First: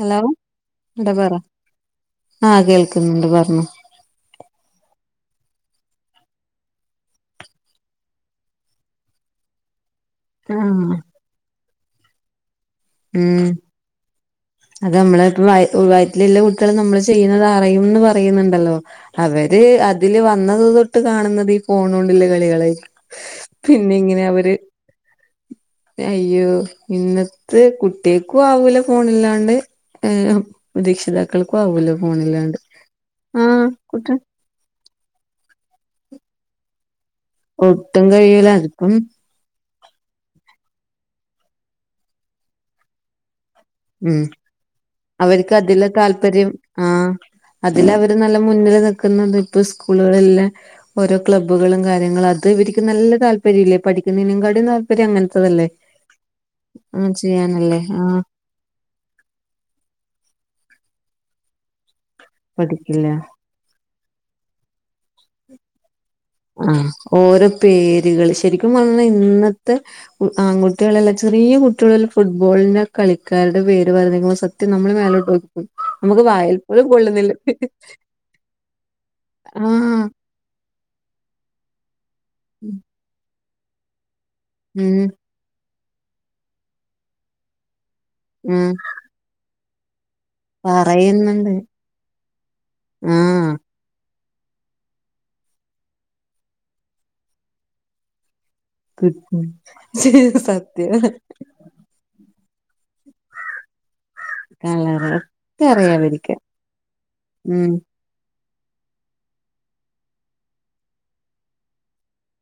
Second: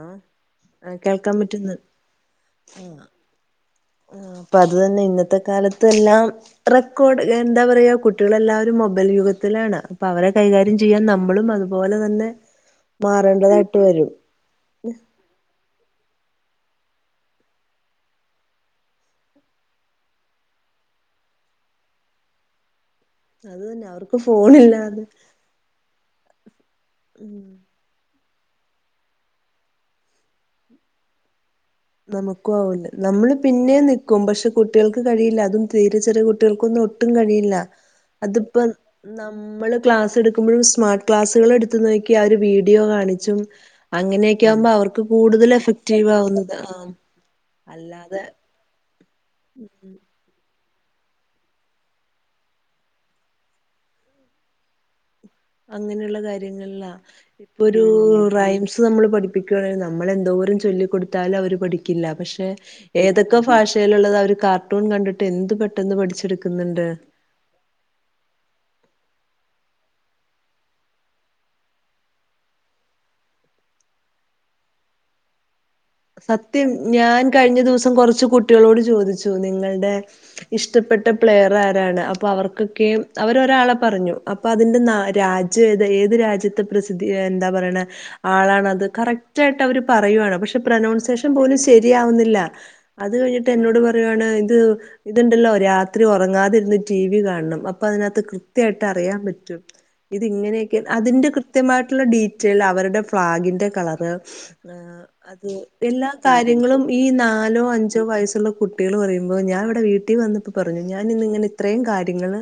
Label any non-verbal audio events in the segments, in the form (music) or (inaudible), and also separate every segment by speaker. Speaker 1: Hello
Speaker 2: ആ
Speaker 1: എന്താ പറ
Speaker 2: കേൾക്കാൻ പറ്റുന്നു
Speaker 1: ആ കേൾക്കുന്നുണ്ട് പറഞ്ഞോ
Speaker 2: അപ്പൊ അത് തന്നെ ഇന്നത്തെ കാലത്ത് എല്ലാം റെക്കോർഡ് എന്താ പറയാ കുട്ടികളെല്ലാവരും മൊബൈൽ യുഗത്തിലാണ് അപ്പ അവരെ കൈകാര്യം
Speaker 1: ആഹ്
Speaker 2: ചെയ്യാൻ നമ്മളും അതുപോലെ തന്നെ
Speaker 1: ഉം
Speaker 2: മാറേണ്ടതായിട്ട് വരും
Speaker 1: അത് നമ്മള് ഇപ്പ വ വയ്റ്റില് ല്ലെ കുട്ട്യേള് നമ്മള് ചെയ്യ്ണത് അറിയുംന്ന് പറയ്ണ്‌ണ്ടല്ലോ അവര് അതില് വന്നത് തൊട്ട് കാണുന്നത് ഈ ഫോണോണ്ട്ല്ലെ കളികളായ്രിക്കും
Speaker 2: അത് തന്നെ
Speaker 1: പിന്നെ
Speaker 2: അവർക്ക്
Speaker 1: ഇങ്ങനെ അവര്
Speaker 2: ഫോണില്ലാതെ
Speaker 1: അയ്യോ
Speaker 2: ഉം
Speaker 1: ഇന്നത്തെ കു ട്ട്യേക്കും ആവൂല ഫോണില്ലാണ്ട് ഏഹ് രക്ഷിതാക്കൾക്കും ആവൂല
Speaker 2: നമുക്കും
Speaker 1: ഫോണില്ലാണ്ട്
Speaker 2: ആവൂല നമ്മള്
Speaker 1: ആഹ്
Speaker 2: പിന്നെ
Speaker 1: കുട്ട
Speaker 2: നിക്കും പക്ഷെ കുട്ടികൾക്കും കഴിയില്ല അതും തീരെ ചെറിയ കുട്ടികൾക്കൊന്നും ഒട്ടും കഴിയില്ല
Speaker 1: ഒട്ടും കഴിയൂലാ അതിപ്പം
Speaker 2: മ്മള് ക്ലാസ് എട്ക്ക്മ്പഴും സ്മാർട്ട് ക്ലാസ്സ്കളെട്ത്ത് നോക്ക്യാ അ ഒരു വീഡിയോ കാണിച്ചും
Speaker 1: ഉം
Speaker 2: അങ്ങനെയെക്കെ ആവുമ്പ അവർക്ക്
Speaker 1: അതിലാ
Speaker 2: കൂടുതലെഫെക്റ്റീവ് ആവുന്ന്
Speaker 1: താല്പര്യം ആഹ് അതില് അവര് നല്ല മുന്നില് നിക്ക്ന്നത് ഇപ്പൊ സ്കൂൾകളിൽല്ലെ ഓരോ ക്ലബ്ബ്കളും കാര്യങ്ങളും അത് ഇവര്ക്ക് നല്ലെ താല്പര്യല്ലേ പഠിക്ക്ന്നേനെക്കാട്ടിം താ ര് അങ്ങെൻത്തെതല്ലേ
Speaker 2: അങ്ങനെയുള്ള കാര്യങ്ങളാ ഇപ്പൊ ഒരു
Speaker 1: ആഹ്
Speaker 2: (unintelligible) നമ്മൾ പഠിപ്പിക്കാണ് നമ്മളെന്തോരം ചൊല്ലിക്കൊട്ത്താലും അവര് പഠിക്കില്ല പക്ഷെ
Speaker 1: പഠിക്കില്ല
Speaker 2: ഏതൊക്ക ഏത് ഭാഷയിലുള്ളതും അവ ഒരു കാർട്ടൂൺ കണ്ടിട്ട് എന്ത് പെട്ടെന്ന് പഠിച്ചെടുക്കും
Speaker 1: ആ ഓരോ പേരുകൾ ശരിക്കും പറഞ്ഞാ ഇന്നത്തെ കു ആൺകുട്ടികളെല്ലാം ചെറിയ കുട്ടികളെല്ലാം ഫുട്ബോളിന്നെ കളിക്കാര്ടെ പേര് പറയുന്നേക്കുമ്പം സ ക്ഷെ നമ്മള് മേലോട്ടോക്
Speaker 2: സത്യം. ഞാൻ കഴിഞ്ഞ ദിവസം കൊറച്ച് കുട്ടികളോട് ചോദിച്ചു നിങ്ങൾടെ
Speaker 1: ആഹ്
Speaker 2: ഇഷ്ടപ്പെട്ട പ്ലെയർ ആരാണ്. അപ്പോ അവർക്കൊക്കെയും അവരൊരാളെ പറഞ്ഞു. അപ്പൊ അതിന്റെ ന
Speaker 1: ഉം
Speaker 2: രാജ്യം ഏത ഏത് രാജ്യത്തെ പ്രസിദ്ധി എന്താ പറയണെ
Speaker 1: ഉം
Speaker 2: ആളാണത് കറക്റ്റായിട്ട് അവര് പറയുവാണ്. പക്ഷെ, പ്രനൗൺസേഷൻ
Speaker 1: പറയുന്നുണ്ട്
Speaker 2: പോലും ശെരിയാവുന്നില്ല. അത്
Speaker 1: ആഹ്
Speaker 2: കഴിഞ്ഞിട്ട് എന്നോട് പറ യാണ്. ഇത് ഇത്ണ്ടല്ലോ രാത്രി ഒറങ്ങാതിരുന്ന് ടി വി കാണണം. അപ്പൊ അതിനകത്ത് കൃത് കൃത്യായിട്ട് അറിയാൻ
Speaker 1: കിട്ടും
Speaker 2: പറ്റും ഇത് ഇങ്ങനെയൊക്കെ
Speaker 1: സത്യം
Speaker 2: അതിന്റെ കൃത്യ ത്യമായിട്ടുള്ള ഡീറ്റെയിൽ അവരുടെ ഫ്ളാഗിന്റെ കളറ് ആഹ്
Speaker 1: കളറ്
Speaker 2: എല്ലാ കാര്യങ്ങളും ഈ നാലോ
Speaker 1: ഉം
Speaker 2: അഞ്ച ഞ്ചോ വയസ്സുള്ള കുട്ടികൾ പറയ്മ്പൊ ഞാൻ ഇവിടെ വീട്ടി വന്നപ്പോ പറഞ്ഞു ഞാനിന്നിങ്ങന ഇത്രയും കാര്യങ്ങൾ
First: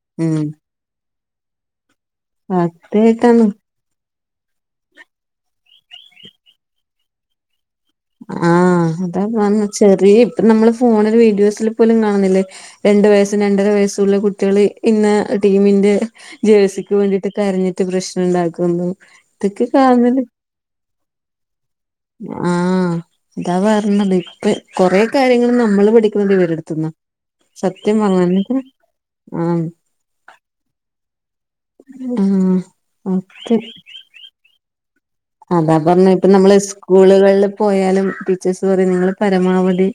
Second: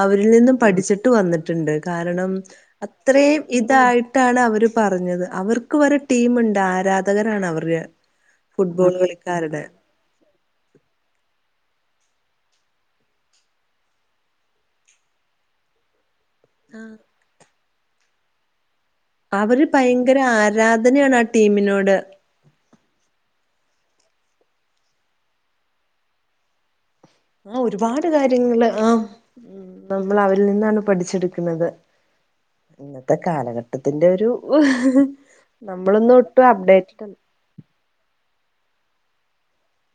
Speaker 2: അവരിൽ നിന്നും പഠിച്ചിട്ട് വന്നിട്ടിണ്ട്. കാരണം അത്രയും
Speaker 1: സത്യായിട്ടാണ്
Speaker 2: ഇതായിട്ട് ട്ടാണ് അവര് പറഞ്ഞത് അവർക്ക് വരെ ടീമ്ണ്ട് ആരാധകരാണ് അവർ ര
Speaker 1: ആഹ് അതാ പറഞ്ഞെ ചെറി ഇപ്പ നമ്മള് ഫോണില് വീഡിയോസിൽ പോലും കാണുന്നില്ലേ രണ്ടു വയസ്സും രണ്ടര വയസ്സുള്ള കുട്ടികള് ഇന്ന് ടീവിന്റെ ജേഴ്സിക്ക് വേണ്ടിട്ട് കരഞ്ഞിറ്റ് പ്രശ്നം ഉണ്ടാക്കുന്നു.
Speaker 2: അവര്
Speaker 1: ഇതൊക്കെ
Speaker 2: ഭയങ്കര
Speaker 1: കാണല്
Speaker 2: ആരാധനയാണ് ആ ടീമിനോട്.
Speaker 1: ആഹ് ഇതാ പറഞ്ഞത് ഇപ്പ കൊറെ കാര്യങ്ങൾ നമ്മള് പഠിക്ക്ണത് വരെടുത്തുന്ന.
Speaker 2: ആ ഒരുപാട് കാര്യങ്ങള് ആഹ് ഉം.
Speaker 1: ആഹ്
Speaker 2: നമ്മൾ അവരിൽ നിന്നാണ് പഠിച്ചെടുക്കുന്നത്.
Speaker 1: ആഹ്
Speaker 2: ഇന്നത്തെ
Speaker 1: ഓക്കെ
Speaker 2: കാലഘട്ടത്തിന്റെ ഒരു ഓഹ്
Speaker 1: അതാ പറഞ്ഞ ഇപ്പ നമ്മളെ ഇസ്കൂളുകളിൽ പോയാലും ടീച്ചേഴസ് പറയും നിങ്ങള് പരമാവധി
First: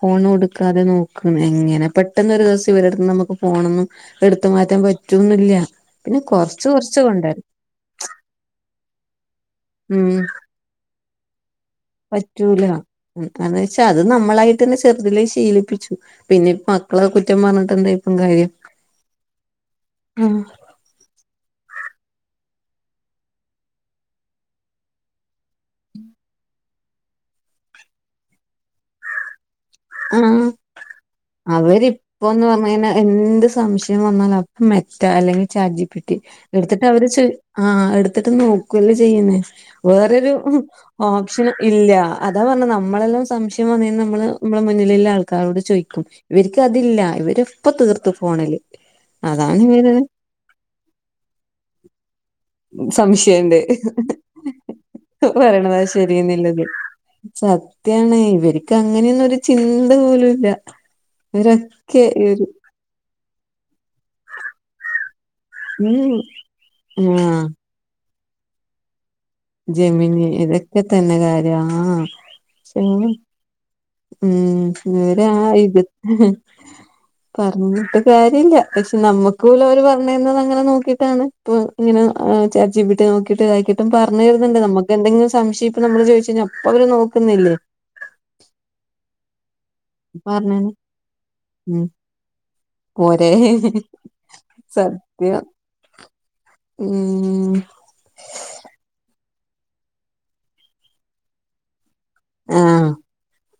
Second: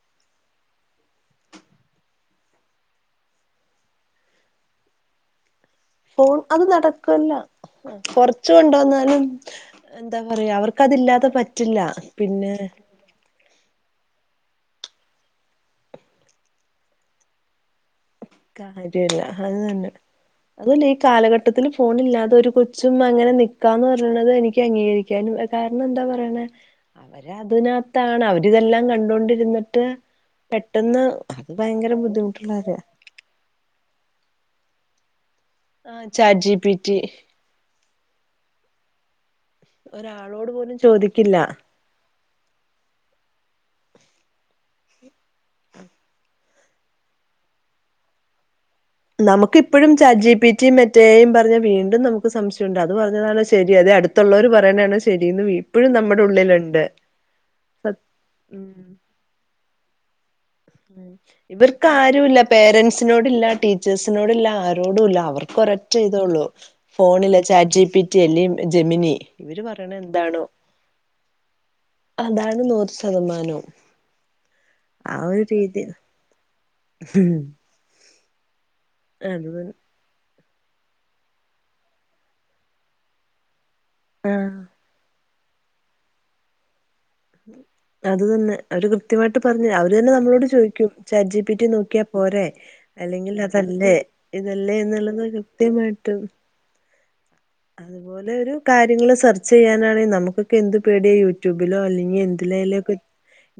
Speaker 1: ഫോൺ കൊടുക്കാതെ നോക്ക്ന്ന്‌. എങ്ങനെ പെട്ടെന്ന് ഒരു ദിവസം ഇവരെടുത്തുന്ന് നമുക്ക് ഫോണൊന്നും എടുത്തു മാറ്റാൻ പറ്റൊന്നില്ല. പിന്നെ കൊറച്ച് കൊറച്ച് കൊണ്ടര.
Speaker 2: കൊറച്ച്‌ കൊണ്ടോന്നാലും
Speaker 1: ഉം
Speaker 2: എന്താ പറയാ അവർക്കതില്ലാതെ പറ്റില്ല. പിന്നെ
Speaker 1: പറ്റൂല. അത് വെച്ചാ അത് നമ്മളായിട്ട്ന്നെ ചെറുതിലേ ശീലിപ്പിച്ചു. പിനിപ്പോ മക്കള കുറ്റം പറഞ്ഞിട്ടെന്തേ
Speaker 2: കാര്യല്ല അത് തന്നെ.
Speaker 1: ആഹ്
Speaker 2: അതുല്ല ഈ കാലഘട്ടത്തിൽ ഫോണില്ലാതെ ഒരു കൊച്ചും അങ്ങനെ നിക്കാന്ന് പറയണത് എനിക്ക് അംഗീകരി ക്കാൻ കാരണം എന്താ പറയണ അവര് അതിനത്താണ് അവരിതെല്ലാം കണ്ടൊണ്ടിരുന്ന് ട്ട്
Speaker 1: ആഹ്
Speaker 2: പെട്ടെന്ന് അത് ഭയങ്കര
Speaker 1: അവരിപ്പോന്ന്
Speaker 2: ബുദ്ധിമുട്ടുള്ള കാര്യാ
Speaker 1: പറഞ്ഞയിഞ്ഞ എന്ത് സ് സംശയം വന്നാൽ അപ്പ മെറ്റ അല്ലെങ്കിൽ ചാറ്റ്
Speaker 2: ആ
Speaker 1: ജിപ്പിറ്റി
Speaker 2: ചാറ്റ് ജി പി
Speaker 1: എടുത്തിട്ട്
Speaker 2: ടി
Speaker 1: അവര് ചോ ആഹ് എടുത്തിട്ട് നോക്കൂവല്ലേ ചെയ്യ്ന്നേ. വേറൊരു
Speaker 2: ഒരാളോട് പോലും ചോദിക്കില്ല
Speaker 1: ഓപ്ഷൻ ഇല്ല. അതാ പറഞ്ഞെ നമ്മളെല്ലാം സംശയം വന്നയിഞ്ഞ നമ്മള് നമ്മളെ മുന്നിലുള്ള ആൾക്കാരോട് ചോയിക്കും. ഇവരിക്കതില്ല ഇവര്പ്പ തീർത്തു ഫോണില്.
Speaker 2: നമുക്ക്
Speaker 1: അതാണ്
Speaker 2: ഇപ്പോഴും
Speaker 1: ഇവര്
Speaker 2: ചാറ്റ് ജി പിറ്റിയും മെറ്റ എഐ യും പറഞ്ഞാ വീണ്ടും നമുക്ക് സംശയുണ്ട് അത് പറഞ്ഞതാണോ
Speaker 1: സംശയണ്ട്
Speaker 2: ശരി അത് അടുത് ത്തുള്ളവര് പറയണയാണോ ശരിന്ന്
Speaker 1: പറയണതാ
Speaker 2: ഇപ്പോഴും നമ്മുടെ
Speaker 1: ശരിയെന്നുള്ളത്
Speaker 2: ഉള്ളിലുണ്ട്. സത്
Speaker 1: സത്യാണ് ഇവര്ക്ക്
Speaker 2: ഉം
Speaker 1: അങ്ങനെയെന്നോരു ചിന്ത പോലുല്ല.
Speaker 2: ഇവർക്ക് ആരുല്ല. പേരന്റ്സിനോടില്ല ടീച്ചേഴ്സിനോടില്ല ആരോടുല്ല അവർക്ക് ഒരറ്റ ഇതേ
Speaker 1: ഉം
Speaker 2: ഉള്ളൂ
Speaker 1: ആഹ്
Speaker 2: ഫോണില് ചാറ്റ് ജി പി റ്റി അല്ലെ ജെമിനി. ഇവര് പറയണ
Speaker 1: ജമിനി
Speaker 2: എന്താണോ
Speaker 1: ഇതൊക്കെ തന്നെ കാര്യ ആ (unintelligible)
Speaker 2: മനോ
Speaker 1: ഉം ഈടെ ആ ഇത്. പറഞ്ഞിട്ട് കാര്യല്ല. പക്ഷെ നമ്മുക്ക്
Speaker 2: അത്
Speaker 1: പോലെ
Speaker 2: തന്നെ
Speaker 1: അവരെ പർ (unintelligible) അങ്ങനെ നോക്കിട്ടാണ് ഇപ്പ ഇങ്ങനെ ആ ചാറ്റ് ജിപിറ്റി നോക്കിട്ട് കിട്ട് വായിക്കു പ്പം പറഞ്ഞു
Speaker 2: ആഹ്
Speaker 1: തരുന്ന്ണ്ട്. നമുക്ക് എന്തെങ്കിലും സംശയം ഇപ്പ നമ്മളത് ചോയിച്ചു കഴിഞ്ഞാ അപ്പോ അവര് നോക്കുന്നില്ലേ?
Speaker 2: അത് തന്നെ അവര് കൃത്യമായിട്ട് പറഞ്ഞു അവര് തന്നെ നമ്മളോട്
Speaker 1: പറഞ്ഞേന്
Speaker 2: ചോദിക്കും ചാറ്റ് ജി പി റ്റി
Speaker 1: ഉം
Speaker 2: നോക്കിയാ പോരെ.
Speaker 1: പോരെ
Speaker 2: അല്ലെങ്കിൽ അതല്ലേ ഇതല്ലേ എന്ന്ള്ളത് കൃത്യമായിട്ടും
Speaker 1: മ്മ് ഉം
Speaker 2: അതുപോലെ ഒരു കാര്യങ്ങള് സർച്ച് ചെയ്യാനാണെങ്കി നമുക്കൊക്കെ എന്ത് പേടിയോ യൂട്യൂബിലോ അല്ലങ്കിൽ എ
Speaker 1: ആഹ്
Speaker 2: ത്തിലേലൊക്കെ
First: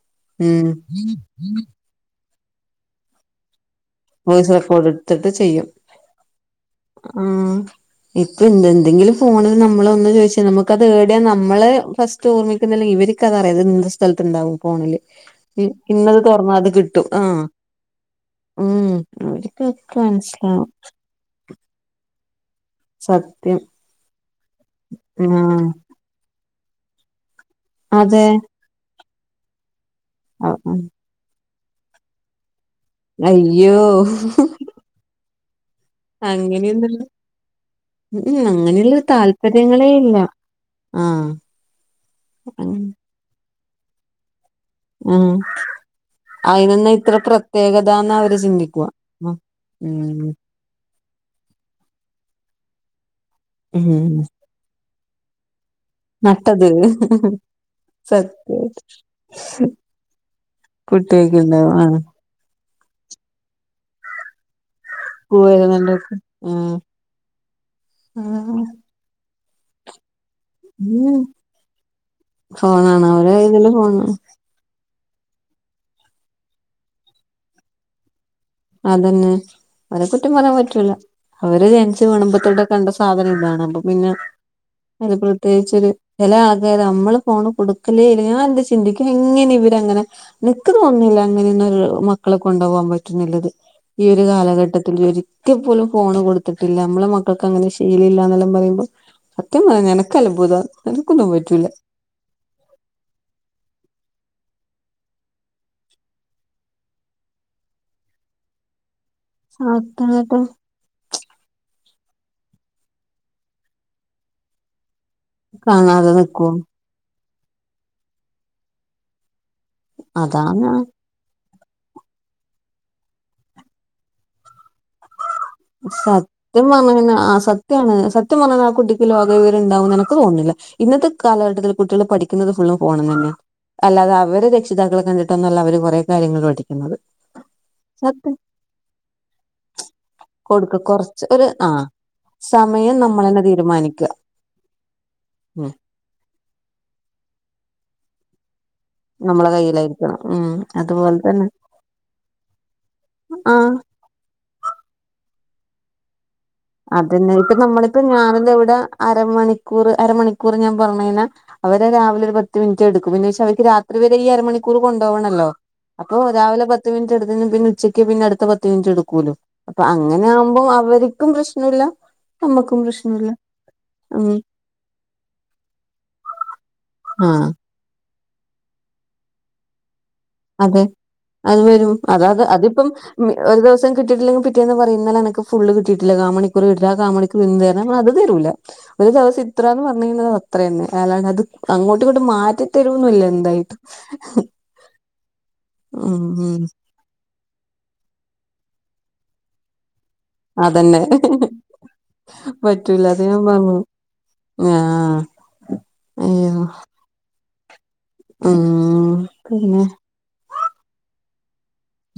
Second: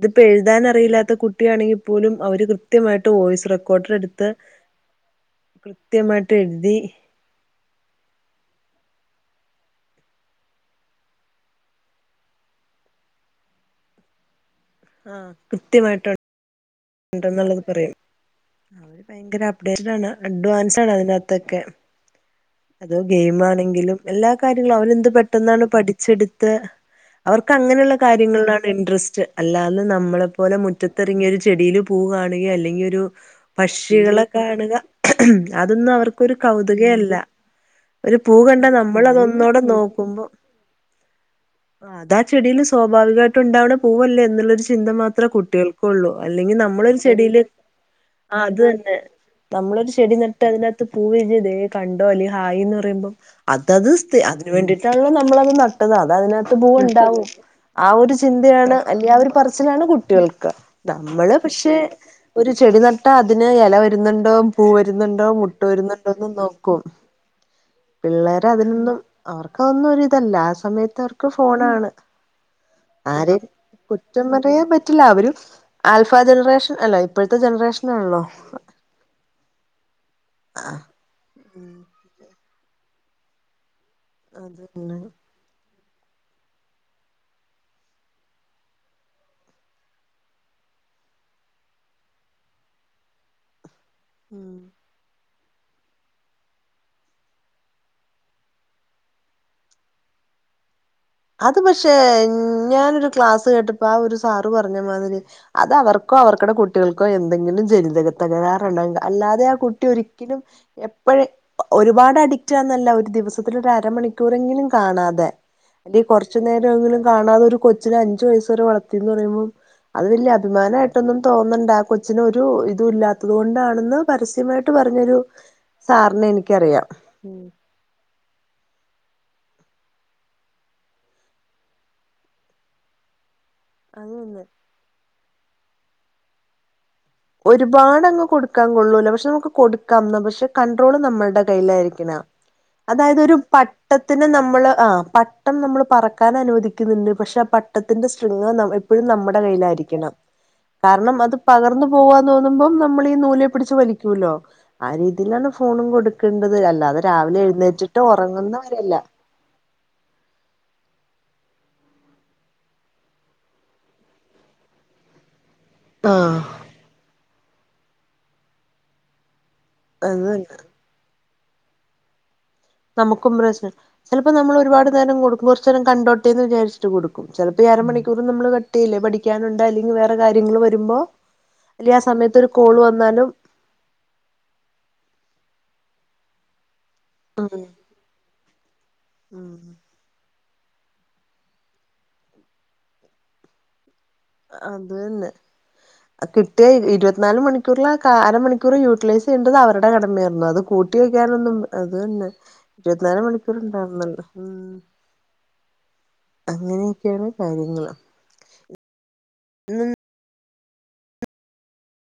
Speaker 2: ദ്പ്പോ
Speaker 1: ഉം
Speaker 2: എഴ്താന റിയില്ലാത്ത കുട്ടിയാണെങ്കി പോലും അവര് കൃത്യമായിട്ട് വോയിസ് റെക്കോർഡ് എടുത്ത്
Speaker 1: വോയിസ് റെക്കോർഡ് എടുത്തിട്ട് ചെയ്യും
Speaker 2: ത്ത് കൃത്യമായിട്ടഴ്തി
Speaker 1: ആഹ് ഇപ്പൊ എന്ത എന്തെങ്കിലും ഫോണിൽ നമ്മള ഒന്ന് ചോദിച്ച നമുക്ക്ത് എവിടെയാ നമ്മള് ഫസ് ചോർമിക്കുന്നില്ല ഇവര്ക്കതറിയത് ന്തസ്ഥലത്ത്ണ്ടാവും ഫോണില് ഇ ഇന്നത് തൊർന്നാത് കി
Speaker 2: ണ്ടന്നുള്ളത് പറയും അവര് ഭയങ്കര അപ്ഡേറ്റഡ
Speaker 1: അവർക്കൊക്കെ
Speaker 2: ആണ്
Speaker 1: മനസ്സിലാവും
Speaker 2: അഡ്വാൻസ് ആണ് അതിനകത്തൊക്കെ അതോ ഗെയിം
Speaker 1: സത്യം
Speaker 2: ആണെങ്കിലും എല്ലാ കാര്യങ്ങളും അവന എന്ത്
Speaker 1: ആഹ്
Speaker 2: പെട്ടെന്നാണ് പഠിച്ചെടുത്ത് അവർക്ക് അങ്ങനെയുള്ള
Speaker 1: അതെ
Speaker 2: കാര്യങ്ങളിലാണ് ഇൻട്രസ്റ്റ് അല്ലാതെ നമ്മളെ പോലെ മുറ്റത്തിറങ്ങിയരു ചെടിൽ പൂ കാണുക അല്ലെങ്കിൽ ഒരു
Speaker 1: അയ്യോ
Speaker 2: പക്ഷികളെ കാണുക അതൊന്നും അവർ പ്പൊ ഒരു
Speaker 1: അങ്ങനെയൊന്നുല്ല
Speaker 2: കൗതുകയല്ല ഒരു പൂ
Speaker 1: ഉം
Speaker 2: കണ്ട
Speaker 1: അങ്ങനെയുള്ള
Speaker 2: നമ്മൾ അതൊന്നൂടെ
Speaker 1: താല്പര്യങ്ങളേ ഇല്ല
Speaker 2: നോക്കുമ്പോം
Speaker 1: ആഹ്
Speaker 2: അതാ ചെടിൽ സ്വാഭാവികയിട്ട് ഉണ്ടാവണ പൂവല്ലേ എന്നുള്ളൊരു ചിന്ത മാത്രമേ
Speaker 1: ആഹ്
Speaker 2: കുട്ടികൾക്കള്ളൂ അല്ലെങ്കിൽ
Speaker 1: അയിനൊന്നും
Speaker 2: നമ്മളൊരു
Speaker 1: ഇത്ര
Speaker 2: ചെടിൽ
Speaker 1: പ്രത്യേകതാന്ന് അവര്
Speaker 2: ആ അത്
Speaker 1: ചിന്തിക്കുവാ
Speaker 2: തന്നെ
Speaker 1: ഉം
Speaker 2: നമ്മളൊരു ചെടി നട്ട അതിനത്ത് പൂവിരിഞ്ഞു തേ കണ്ടോ അല്ല ഹായ്ന്ന് പറയുമ്പോ അതത്
Speaker 1: ഉം
Speaker 2: സ്ഥി അതാത് തിന് വേണ്ടിട്ടാൺല്ലോ നമ്മളത് ന ട്ട അത അതിനകത്ത്
Speaker 1: നട്ടത്
Speaker 2: പൂവ ഉണ്ടാവും ആ ഒരു ചിന്തയാണ്
Speaker 1: സത്യായിട്ട്
Speaker 2: അല്ലെ ആ ഒരു പറച്ചിലാണ് കുട്ടികൾക്ക് നമ്മള്
Speaker 1: കുട്ടികൾക്കുണ്ടാവും
Speaker 2: പക്ഷെ
Speaker 1: ആഹ്
Speaker 2: ഒരു ചെടി നട്ട അതിന് എല വരുന്നുണ്ടോം പൂ വരുന്നുണ്ടോ മുട്ടു
Speaker 1: വരുന്നുണ്ടോക്ക്
Speaker 2: വരുന്നുണ്ടോന്ന് നോക്കും
Speaker 1: ആഹ്
Speaker 2: പിള്ളേരതിനൊന്നും അവർക്കതൊന്നും ഒരു ത്തല്ല ആ സമയത്ത്
Speaker 1: ഉം
Speaker 2: അവർക്ക് ഫോൺ ആണ്
Speaker 1: ഫോണാണ് അവരെ
Speaker 2: ആരെയും
Speaker 1: ഇതില് ഫോണ്
Speaker 2: കുറ്റം പെയാൻ പറ്റില്ല അവരും ആൽഫാ ജനറേഷൻ അല്ലേ ഇപ്പഴ്ത്തെ ജനറേഷനാൺലോ
Speaker 1: അതന്നെ മനസെറ്റും പറ്യാൻ പറ്റൂല അവര് ജൻച്ച് വീണുമ്പത്തോട്ടെ കണ്ട സാധനം താണ് അപ്പൊ പിന്നെ
Speaker 2: അതന്നെ
Speaker 1: (unintelligible) ത്യേകിച്ചരു ചില ആൾക നമ്മള് ഫോണ് കൊടുക്കലേല ഞാൻന്ത് ചിന്തിക്യു എങ്ങനെ ഇവര്ങ്ങനെ നിക്ക് തോന്ന്ണില്ല അങ്ങനെന്നൊരാൾ മക്കളെ കൊണ്ടവാൻ പറ്റ്ണില്ലത് ഈ ഒര്
Speaker 2: ഉം
Speaker 1: കാലഘട്ടത്തിൽ ഒര് ട്ടിപോലും ഫോണ് കൊട്ത്തിട്ടില്ല മ്മളെ മക്കൾക്ക് അങ്ങനെ ശീലില്ലാന്നല്ലാം പറയുമ്പോ സത്യം പറഞ്ഞാ എനക്ക് അത്ഭുതാ എനക്കൊന്നും പറ്റൂല
Speaker 2: റ്റേ ഞ്ഞാനൊരു ക്ലാസ്സ് കേട്ടപ്പോ ആ ഒരു സാറ് പറഞ്ഞമാതിരി അത് അവർക്കോ അവർക്കടെ കുട്ട്യോൾക്കോ എന്തെങ്കിലും ജനിതക തകരാറുള്ളെങ്ക അല്ലാതെ ആ കുട്ടി ഒരിക്കലും
Speaker 1: ആൾക്കാരൊക്കെ
Speaker 2: എപ്പഴ് ഒരുപാട അഡിറ്റാന്നല്ല ഒര് ദിവസത്തില് രരമണിക്കൂറെങ്കിലും കാണാതെ അല്ലേ
Speaker 1: കാണാതെ
Speaker 2: കൊർച്ചു
Speaker 1: നിക്കുവോ
Speaker 2: നേരോങ്കിലും കാണാതെ ഒരു കൊച്ചിന് അഞ്ചു വയസ് വരെ വളർത്തിന്ന് പറയുമ്പോം അത് വല്യ
Speaker 1: അതാണ്
Speaker 2: അഭിമാനമായിട്ടൊന്നും തോന്നണ്ട കൊച്ചിന ഒരു ഇതും ഇല്ലാത്തത് കൊണ്ടാണെന്ന് പരസ്യമായിട്ട് പറഞ്ഞൊരു സാറിനെ
Speaker 1: സത്യം
Speaker 2: എനിക്കറിയാം
Speaker 1: പറഞ്ഞ ആ
Speaker 2: ഉം
Speaker 1: സത്യാണ് സത്യം പറഞ്ഞാൽ ആ കുട്ടിക്ക് ലോക വിവരംണ്ടാവും എന്ന് എനക്ക് തോന്നുന്നില്ല ഇന്നത്തെ കാലഘട്ടത്തിൽ കുട്ടികൾ പഠിക്കുന്നത് ഫുള്ളും ഫോണുന്നു തന്നെയ
Speaker 2: അത്
Speaker 1: അല്ലാതെ
Speaker 2: തന്നെ
Speaker 1: അവര് രക്ഷിതാക്കളെ കണ്ടിട്ടൊന്നല്ല അവര് കൊറെ കാര്യങ്ങൾ പഠിക്കുന്നത്
Speaker 2: ഒരുപാട് അങ്ങ്
Speaker 1: സത്യം
Speaker 2: കൊടുക്കാൻ കൊള്ളൂല പക്ഷെ നമുക്ക് കൊടുക്കാം പക്ഷെ
Speaker 1: കൊടുക്ക
Speaker 2: കണ്ട്രോള്
Speaker 1: കുറച്ച്
Speaker 2: നമ്മളുടെ
Speaker 1: ഒരു ആ
Speaker 2: കയ്യിലായിരിക്കണാ
Speaker 1: സമയം
Speaker 2: അതായത് ഒരു
Speaker 1: നമ്മളന്നെ തീരുമാനിക്കുക
Speaker 2: പട്ടത്തിന് നമ്മള് ആഹ് പട്ടം നമ്മള് പറ ക്കാൻ അനുവദിക്കുന്നുണ്ട് പക്ഷെ ആ പട്ടത്തിന്റെ ശൃംഗ നമ്മ പ്പഴും നമ്മടെ
Speaker 1: നമ്മളെ
Speaker 2: കയ്യിലാരിക്കണം
Speaker 1: കയ്യിലായിരിക്കണം ഉം
Speaker 2: കാരണം
Speaker 1: അതുപോലെ
Speaker 2: അത്
Speaker 1: തന്നെ
Speaker 2: പകർന്നു പോവ്വാ തോന്നുമ്പോം നമ്മളി ഈ നൂല്
Speaker 1: ആ
Speaker 2: പിടിച്ചുവലിക്യുല്ലോ ആ രീതിലാണ് ഫോണും കൊടുക്കണ്ടത് അല്
Speaker 1: അതന്നെപ്പ നമ്മളിപ്പ ഞാനിന്നിവിടെ അരമണിക്കൂറ് അരമണിക്കൂറ് ഞാൻ പൊറമേന അവരെ രാവിലെ ഒര്പത്ത് മിൻറ്റ് എട്ക്കും പിന്നെ ശഅവർക്ക് രാത്രി വരെ ഈ അര മണിക്കൂർ കൊണ്ടോവണല്ലോ അപ്പൊ
Speaker 2: അത്
Speaker 1: രാവിലെ പത്ത്മിനിറ്റ്ടുത്തയ്ഞ പിന്നെ ഉച്ചക്ക് പിന്നെ അടുത്ത പത്ത്മിനിറ്റ് എടുക്കൂലോ അപ്പൊ അങ്ങനെ
Speaker 2: തന്നെ
Speaker 1: ആവുമ്പോ അവർക്കും പ്രശ്നല്ല നമക്
Speaker 2: നമുക്കും പ്രശ്ന ചെലപ്പോ നമ്മള് ഒരുപാട് നേരം കൊടുക്കും കൊർച്ചേരം കണ്ടോട്ടേന് വിചാരിച്ച് കൊടുക്കും
Speaker 1: ആഹ്
Speaker 2: ചെലപ്പോ അരമണിക്കൂർ നമ്മള് കട്ടയിലെ പടി ക്യാനുണ്ട അല്ലെങ്കിൽ വേറെ കാര്യങ്ങൾ
Speaker 1: അതെ
Speaker 2: വരുമ്പോ
Speaker 1: അത് വരും
Speaker 2: ല്യേ സമയതൊരുകോളു വന്നാലും
Speaker 1: കിട്ടിട്ടില്ലെങ്കി പിറ്റേന്ന് പറയും ഇന്നലെ ഫുള്ള് കിട്ടിട്ടില്ല കാ മണിക്കൂർ കിട്ടിട്ടില്ല ആ കാമണിക്കൂർ ന്ന് തരണം അത് തരൂല്ല ഒരു ദിവസഇത്രന്ന്പറ ന്നത് അത്രന്നെ അല്ലാണ്ട് അത് അങ്ങോട്ടിങ്ങോട്ട് മാറ്റിത്തരുനുല്ല എന്തായിട്ടും (unintelligible)
Speaker 2: അതന്നെ
Speaker 1: ഉം ഉം
Speaker 2: കിട്ടിയ ഇരുപത്തിനാല് മണി (unintelligible) അരമണിക്കൂർ യൂട്ടിലൈസ് ചെയ്യണ്ടത് അവരുടെ കടമേ
Speaker 1: അതന്നെ
Speaker 2: അത്കൂട്ടിവക്കാനൊന്നുംഅതന്നെ
Speaker 1: പറ്റൂല അത്
Speaker 2: ഇരുപത്തിനല്
Speaker 1: ഞാൻ പറഞ്ഞു
Speaker 2: മണിക്കൂർണ്ടാവുന്നുണ്ട്
Speaker 1: ആഹ് (unintelligible)
Speaker 2: ചെല കാര്യങ്ങള്
Speaker 1: ആഹ് പിന്നെ
Speaker 2: എന്നിട്ട്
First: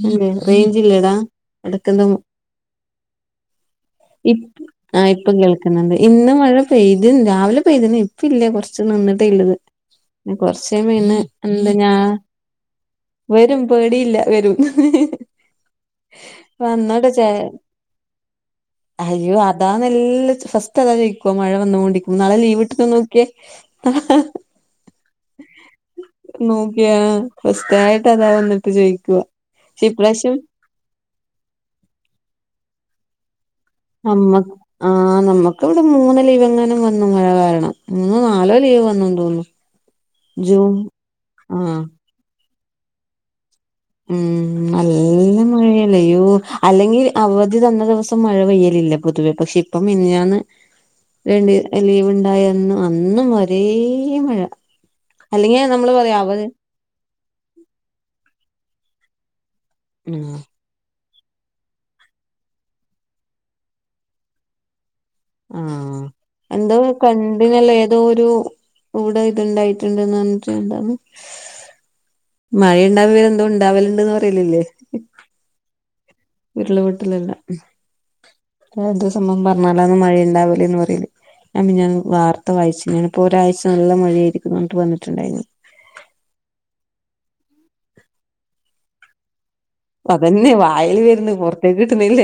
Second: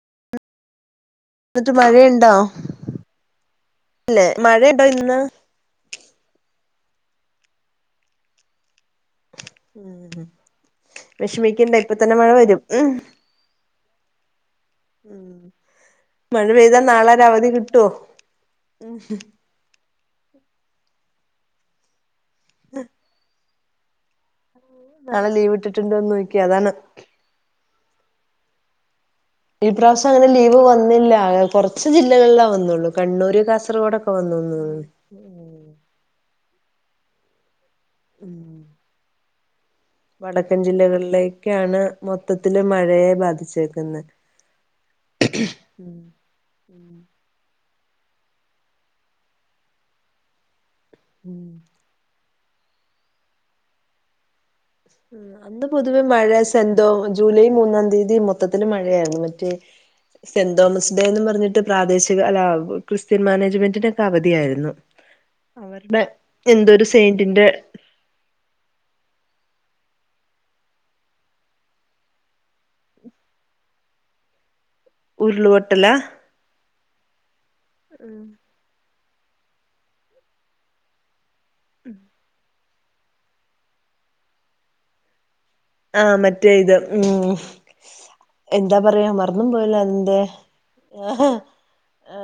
Speaker 1: ഇല്ലേ റേഞ്ച് ഇല്ലടാ
Speaker 2: ന്ട്ട് മഴയ്ണ്ട
Speaker 1: ഇപ് ആഹ് ഇപ്പ കേൾ ഇന്ന് മഴ പെയ്തിന് രാവിലെ പെയ്തിന് ഇപ്പ ഇല്ല കുറച്ച്ന് ള്ളത്
Speaker 2: ഉം
Speaker 1: കൊറച്ച് (inaudible) ന്ത്
Speaker 2: വിഷമിക്കണ്ട
Speaker 1: ഞാ
Speaker 2: ഇപ്പ തന്നെ മഴ വരും ഉം
Speaker 1: വരും പേടിയില്ല വരും
Speaker 2: മഴപെയ്താൽ
Speaker 1: വന്നോട്ടെ ചേ
Speaker 2: നാളരവധികിട്ടൊ
Speaker 1: അയ്യോ അതാ നല്ല ഫസ്റ്റ് അതാ ജോയി ക്കു മഴവന്നോണ്ടിരിക്കു നാളെ ലീവ്ട്ട്ന്നോക്കിയേ
Speaker 2: നാളെ ലീവ് ഇട്ടിട്ടുണ്ടോന്ന് നോക്കിയ അതാണ്
Speaker 1: നോക്യാ ഫസ്റ്റ് ആയിട്ട് അതാ വന്നിട്ട് ചോയിക്കുവാ
Speaker 2: ഇപ്രാവശ്യം അങ്ങനെലീവ് വന്നില്ല കൊർച്ച് ജില്ലകളിലാ വന്നുള്ളൂ കണ്ണൂര്, കാസ
Speaker 1: നമ്മ ആ നമ്മക്ക് ഇവടെ മൂന്ന് ലിവങ്ങനും വന്നു മഴകാരണം. മൂന്നോ നാലോ
Speaker 2: ഉം
Speaker 1: ലീവ് വന്നന്നു തോന്നുന്നു
Speaker 2: വടക്കൻ
Speaker 1: ജൂൺ
Speaker 2: ജില്ലകളിലേക്കാണ്
Speaker 1: ആഹ്
Speaker 2: മൊത്തത്തില് മഴയെ ബാധിച്ചത്
Speaker 1: ഉം നല്ല മഴേണ്
Speaker 2: ഉം
Speaker 1: അയ്യോ അല്ലെങ്കിൽ അവധി തന്ന ദിവസം മഴ പെയ്യലില്ല പൊതുവേ പക്ഷെ ഇപ്പം മിഞ്ഞാന്
Speaker 2: ഉം
Speaker 1: രണ്ട് ലീവ്ണ്ടായ്ര്ന്നു അന്നുംഒരേ മഴ അല്ലെങ്കി
Speaker 2: അന്ന്
Speaker 1: നമ്മള്
Speaker 2: പൊതുവേ
Speaker 1: പറയാ
Speaker 2: മഴ
Speaker 1: അവധി
Speaker 2: സൻ (unintelligible) ജൂലൈ മൂന്നാം തീയതി മൊത്തത്തില് മഴയായിരുന്നു മറ്റേ
Speaker 1: ആഹ്
Speaker 2: സെന്തോമസ് തെന്നുംപറഞ്ഞിട്ട് പ്രാദേശികഅല്ല ക്രിസ്ത്യൻമാനേജ്മെന്റിനൊക്കെ അവധിയാരുന്നു
Speaker 1: ആഹ് എന്തോ
Speaker 2: സെയിന്റിന്റെ
Speaker 1: കണ്ടിനല്ല ഏതോരു ഔടെ ഇത്ണ്ടായിട്ടുണ്ട്ന്ന് (unintelligible) മഴയുണ്ടവെഎന്തോ ഉണ്ടാവലുണ്ടന്ന് പറയിലില്ലേ
Speaker 2: ഉരുള്പൊട്ടല
Speaker 1: ഉരുള് പൊട്ടലല്ല അത്സംഭവം പറഞ്ഞാലന്ന്മഴയുണ്ടാവലേന്ന്പറയല് ഞാൻ മിഞ്ഞാന്ന് വാർത്ത വായിച്ചു പ്പോ ഒരാഴ്ച നല്ല മഴയായിരിക്കുംന് വന്നിട്ടുണ്ടായിരുന്നു
Speaker 2: ആഹ് മറ്റേ ഇത് മ്ഹ് എന്താപറയാ മറന്നും പോയല്ലോ അതിന്റെ
Speaker 1: അതെന്നെ വായ്ല് വെര്ന്ന്
Speaker 2: ആഹ്
Speaker 1: പൊർത്തേക്ക് കിട്ട്ണില്ല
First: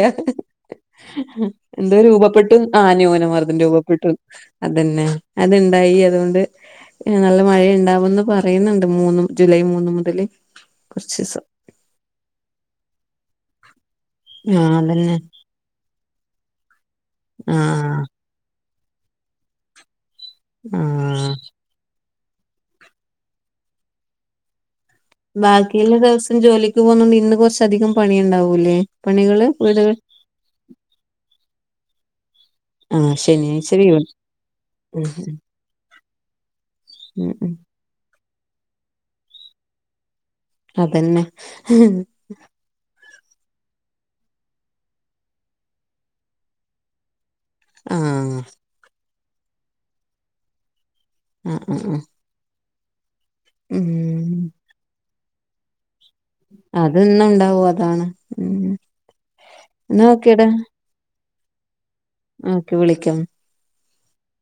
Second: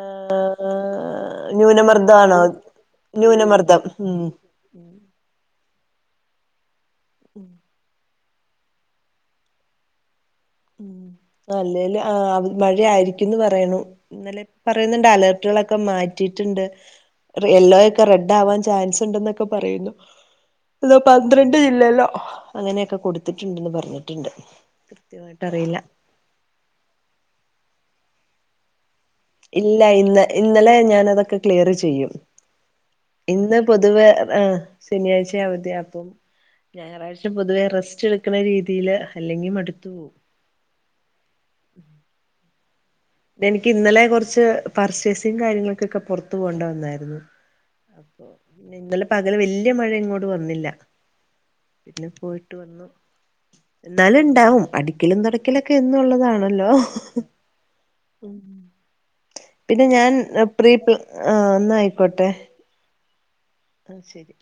Speaker 1: എതോ
Speaker 2: ന്യൂനമർദ്ദാണോ
Speaker 1: രൂപപ്പെട്ടു ആ ന്യുനമർദ്ദം
Speaker 2: ന്യൂനമർദ്ദം
Speaker 1: രൂപപ്പെട്ടു
Speaker 2: ഉം
Speaker 1: അതന്നെ അത്ണ്ടായി അതോണ്ട് നല്ല മഴയുണ്ടാവുംന്ന് പറ പെയ്ന്ന്ണ്ട് മൂന്നും ജൂലൈ മൂന്ന് മുതല് കുറച്ചീസം
Speaker 2: അല്ലേല് ആവ് മഴ ആയിരി റ്റിന്ന് പറയുണു ഇന്നലെ
Speaker 1: ആഹ്
Speaker 2: പറയ്ന്ന്ണ്ട്
Speaker 1: അതന്നെ
Speaker 2: അലേട്ട്കളൊക്കെ മാറ്റിട്ട്ണ്ട് റി
Speaker 1: ആഹ്
Speaker 2: യെല്ലോയൊക്കെ റെഡാവാൻ ചാൻസുണ്ടന്നൊക്കെ പറയുന്നു ന്ന
Speaker 1: ആഹ്
Speaker 2: പന്ത്രണ്ട് ജി ഇല്ലേല്ലോ അങ്ങനെയൊക്കെ കൊടുത്തിട്ടുണ്ടന്ന് പറഞ്ഞിട്ടിണ്ട്
Speaker 1: ബാക്കിയുള്ള ദിവസം ജോലിക്ക് പോകുന്നോണ്ട് ഇന്ന് കുറച്ച അധികം പണിയിണ്ടാവൂല്ലേ
Speaker 2: ഇല്ല ഇന്ന് ഇന്നലെ ഞാൻ അതൊക്കെ ക്ലിയറ് ചെയ്യും.
Speaker 1: ആഹ്
Speaker 2: ഇന്ന്
Speaker 1: ശനിയാഴ്ച ലീവ്
Speaker 2: പൊതുവേ ആ
Speaker 1: ഉം
Speaker 2: ശനിയാഴ്ച അവധിയാ അപ്പം
Speaker 1: ഉം
Speaker 2: ഞായറാഴ്ച
Speaker 1: ഉം
Speaker 2: പൊതുവേ റെസ്റ്റ് എടുക്കണ രീതിയില്. അല്ലെങ്കി മടുത്ത
Speaker 1: അതന്നെ ഹ് ഹ്
Speaker 2: എനിക്ക് ഇന്നലെ കെറച്ച് പർച്ചേസിങ്ങ് കാര്യങ്ങൾക്കൊക്കെ പൊറത്തു പോവണ്ട വന്നായിരുന്നു.
Speaker 1: ആഹ്
Speaker 2: ഇന്നലെ പകല് വല്യ മഴ ഇങ്ങോട് വന്നില്ല.
Speaker 1: ആഹ് ആഹ് ആഹ്
Speaker 2: പിന്നെ പോയിട്ട് വന്നു എന്തായാലും
Speaker 1: ഉം
Speaker 2: ഇണ്ടാവും അടിക്കലും തൊടയ്ക്കലൊക്കെ എന്നൊള്ളതാണ്.
Speaker 1: അതെന്നൊണ്ടാവും അതാണ് ഉം എന്നാ ഒക്കേടാ
Speaker 2: ഇപ്പൾ ആ ഒന്നായിക്കോട്ടെ.
Speaker 1: ഓക്കെ വിളിക്കാം.
Speaker 2: ആ ശരി